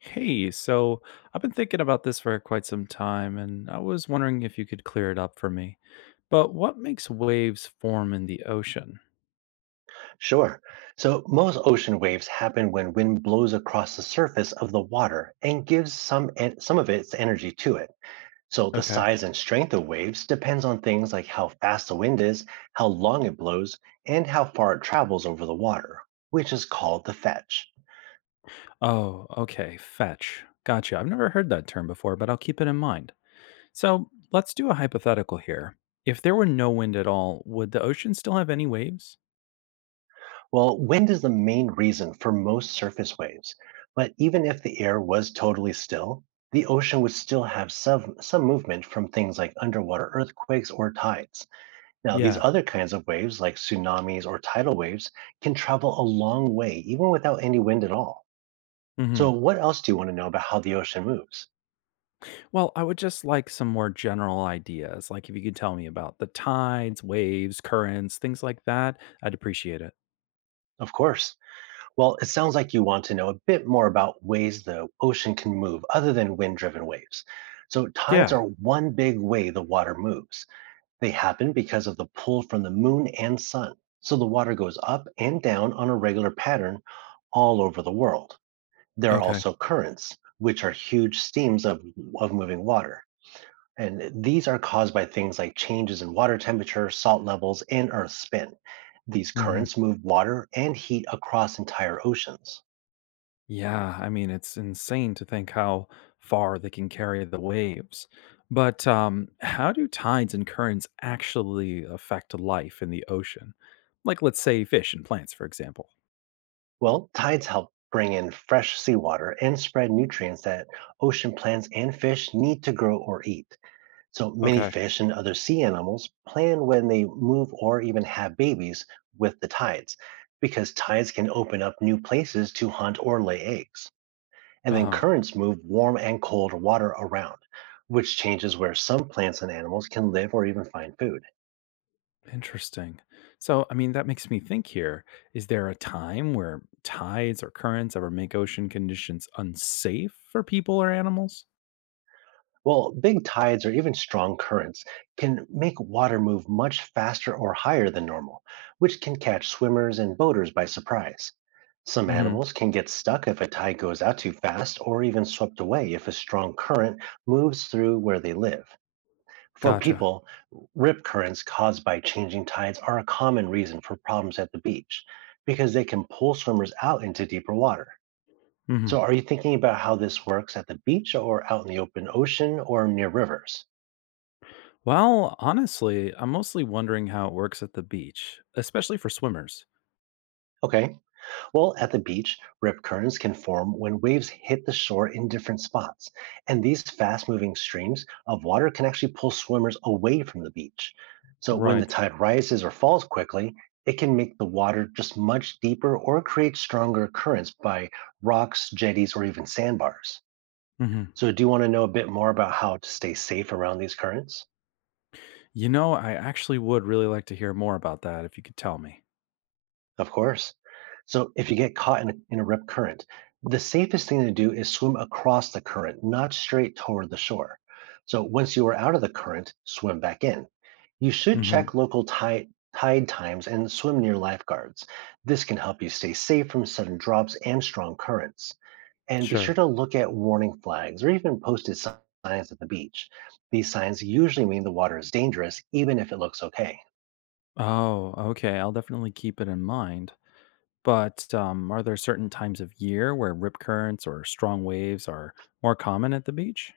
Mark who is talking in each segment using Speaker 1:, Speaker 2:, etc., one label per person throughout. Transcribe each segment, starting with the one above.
Speaker 1: Hey, so I've been thinking about this for quite some time, and I was wondering if you could clear it up for me. But what makes waves form in the ocean?
Speaker 2: Sure. So most ocean waves happen when wind blows across the surface of the water and gives some of its energy to it. So the
Speaker 1: Okay.
Speaker 2: size and strength of waves depends on things like how fast the wind is, how long it blows, and how far it travels over the water, which is called the fetch.
Speaker 1: Oh, okay. Fetch. Gotcha. I've never heard that term before, but I'll keep it in mind. So let's do a hypothetical here. If there were no wind at all, would the ocean still have any waves?
Speaker 2: Well, wind is the main reason for most surface waves, but even if the air was totally still, the ocean would still have some movement from things like underwater earthquakes or tides. Now, these
Speaker 1: Yeah.
Speaker 2: other kinds of waves, like tsunamis or tidal waves, can travel a long way, even without any wind at all. So,
Speaker 1: Hmm.
Speaker 2: what else do you want to know about how the ocean moves?
Speaker 1: Well, I would just like some more general ideas, like if you could tell me about the tides, waves, currents, things like that. I'd appreciate it.
Speaker 2: Of course. Well, it sounds like you want to know a bit more about ways the ocean can move other than wind driven waves. So, tides
Speaker 1: Yeah.
Speaker 2: are one big way the water moves. They happen because of the pull from the moon and sun. So, the water goes up and down on a regular pattern all over the world. There are
Speaker 1: Okay.
Speaker 2: also currents, which are huge streams of moving water. And these are caused by things like changes in water temperature, salt levels, and Earth's spin. These
Speaker 1: Mhm.
Speaker 2: currents move water and heat across entire oceans.
Speaker 1: Yeah, I mean, it's insane to think how far they can carry the waves. But how do tides and currents actually affect life in the ocean? Like, let's say fish and plants, for example.
Speaker 2: Well, tides help bring in fresh seawater and spread nutrients that ocean plants and fish need to grow or eat. So many
Speaker 1: Okay.
Speaker 2: fish and other sea animals plan when they move or even have babies with the tides, because tides can open up new places to hunt or lay eggs. And
Speaker 1: Uh
Speaker 2: then
Speaker 1: huh.
Speaker 2: currents move warm and cold water around, which changes where some plants and animals can live or even find food.
Speaker 1: Interesting. So, I mean, that makes me think here. Is there a time where tides or currents ever make ocean conditions unsafe for people or animals?
Speaker 2: Well, big tides or even strong currents can make water move much faster or higher than normal, which can catch swimmers and boaters by surprise. Some
Speaker 1: Mm hmm.
Speaker 2: animals can get stuck if a tide goes out too fast or even swept away if a strong current moves through where they live. For
Speaker 1: Gotcha.
Speaker 2: people, rip currents caused by changing tides are a common reason for problems at the beach because they can pull swimmers out into deeper water.
Speaker 1: Mm
Speaker 2: So,
Speaker 1: hmm.
Speaker 2: are you thinking about how this works at the beach or out in the open ocean or near rivers?
Speaker 1: Well, honestly, I'm mostly wondering how it works at the beach, especially for swimmers.
Speaker 2: Okay. Well, at the beach, rip currents can form when waves hit the shore in different spots. And these fast moving streams of water can actually pull swimmers away from the beach. So when the
Speaker 1: Right.
Speaker 2: tide rises or falls quickly, it can make the water just much deeper or create stronger currents by rocks, jetties, or even sandbars.
Speaker 1: Hmm.
Speaker 2: So, do you want to know a bit more about how to stay safe around these currents?
Speaker 1: You know, I actually would really like to hear more about that if you could tell me.
Speaker 2: Of course. So if you get caught in a rip current, the safest thing to do is swim across the current, not straight toward the shore. So once you are out of the current, swim back in. You should
Speaker 1: Hmm.
Speaker 2: check local tide times and swim near lifeguards. This can help you stay safe from sudden drops and strong currents. And be sure
Speaker 1: Sure.
Speaker 2: to look at warning flags or even signs at the beach. These signs usually mean the water is dangerous, even if it looks okay.
Speaker 1: Oh, okay. I'll definitely keep it in mind. But are there certain times of year where rip currents or strong waves are more common at the beach?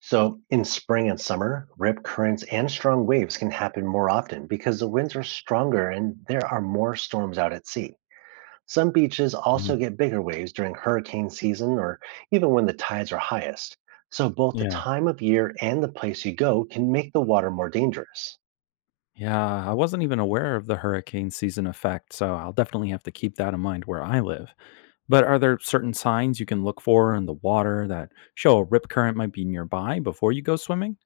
Speaker 2: So, in spring and summer, rip currents and strong waves can happen more often because the winds are stronger and there are more storms out at sea. Some beaches also
Speaker 1: Mhm.
Speaker 2: get bigger waves during hurricane season or even when the tides are highest. So, both the
Speaker 1: Yeah.
Speaker 2: time of year and the place you go can make the water more dangerous.
Speaker 1: Yeah, I wasn't even aware of the hurricane season effect, so I'll definitely have to keep that in mind where I live. But are there certain signs you can look for in the water that show a rip current might be nearby before you go swimming?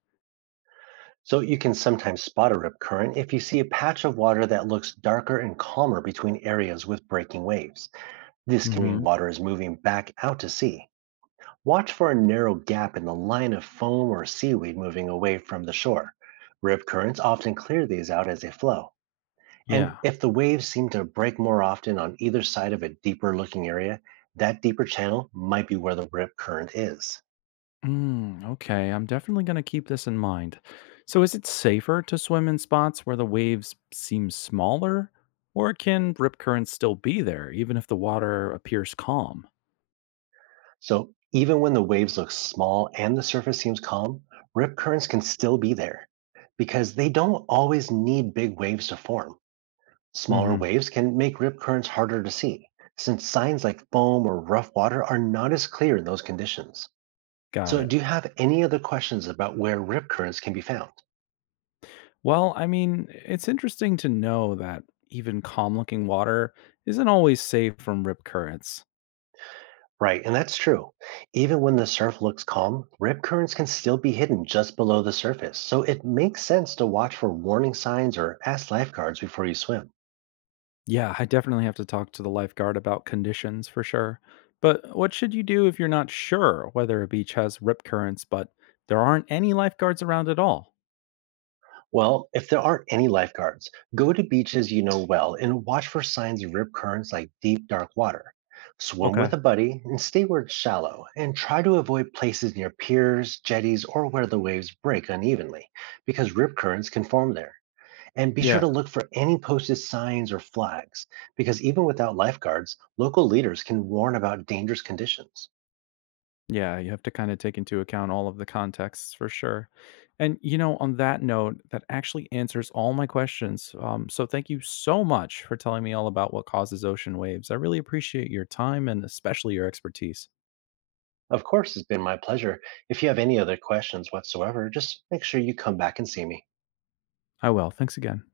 Speaker 2: So, you can sometimes spot a rip current if you see a patch of water that looks darker and calmer between areas with breaking waves. This can mean
Speaker 1: Hmm.
Speaker 2: water is moving back out to sea. Watch for a narrow gap in the line of foam or seaweed moving away from the shore. Rip currents often clear these out as they flow. And
Speaker 1: Yeah.
Speaker 2: if the waves seem to break more often on either side of a deeper looking area, that deeper channel might be where the rip current is.
Speaker 1: Mm, okay, I'm definitely going to keep this in mind. So, is it safer to swim in spots where the waves seem smaller, or can rip currents still be there even if the water appears calm?
Speaker 2: So even when the waves look small and the surface seems calm, rip currents can still be there because they don't always need big waves to form. Smaller
Speaker 1: Hmm.
Speaker 2: waves can make rip currents harder to see, since signs like foam or rough water are not as clear in those conditions.
Speaker 1: Got
Speaker 2: So,
Speaker 1: it.
Speaker 2: do you have any other questions about where rip currents can be found?
Speaker 1: Well, I mean, it's interesting to know that even calm looking water isn't always safe from rip currents.
Speaker 2: Right, and that's true. Even when the surf looks calm, rip currents can still be hidden just below the surface. So, it makes sense to watch for warning signs or ask lifeguards before you swim.
Speaker 1: Yeah, I definitely have to talk to the lifeguard about conditions for sure. But what should you do if you're not sure whether a beach has rip currents, but there aren't any lifeguards around at all?
Speaker 2: Well, if there aren't any lifeguards, go to beaches you know well and watch for signs of rip currents like deep, dark water. Swim
Speaker 1: Okay.
Speaker 2: with a buddy and stay where it's shallow, and try to avoid places near piers, jetties, or where the waves break unevenly, because rip currents can form there. And be sure
Speaker 1: Yeah.
Speaker 2: to look for any posted signs or flags, because even without lifeguards, local leaders can warn about dangerous conditions.
Speaker 1: Yeah, you have to kind of take into account all of the contexts for sure. And, you know, on that note, that actually answers all my questions. So thank you so much for telling me all about what causes ocean waves. I really appreciate your time and especially your expertise.
Speaker 2: Of course, it's been my pleasure. If you have any other questions whatsoever, just make sure you come back and see me.
Speaker 1: I will. Thanks again.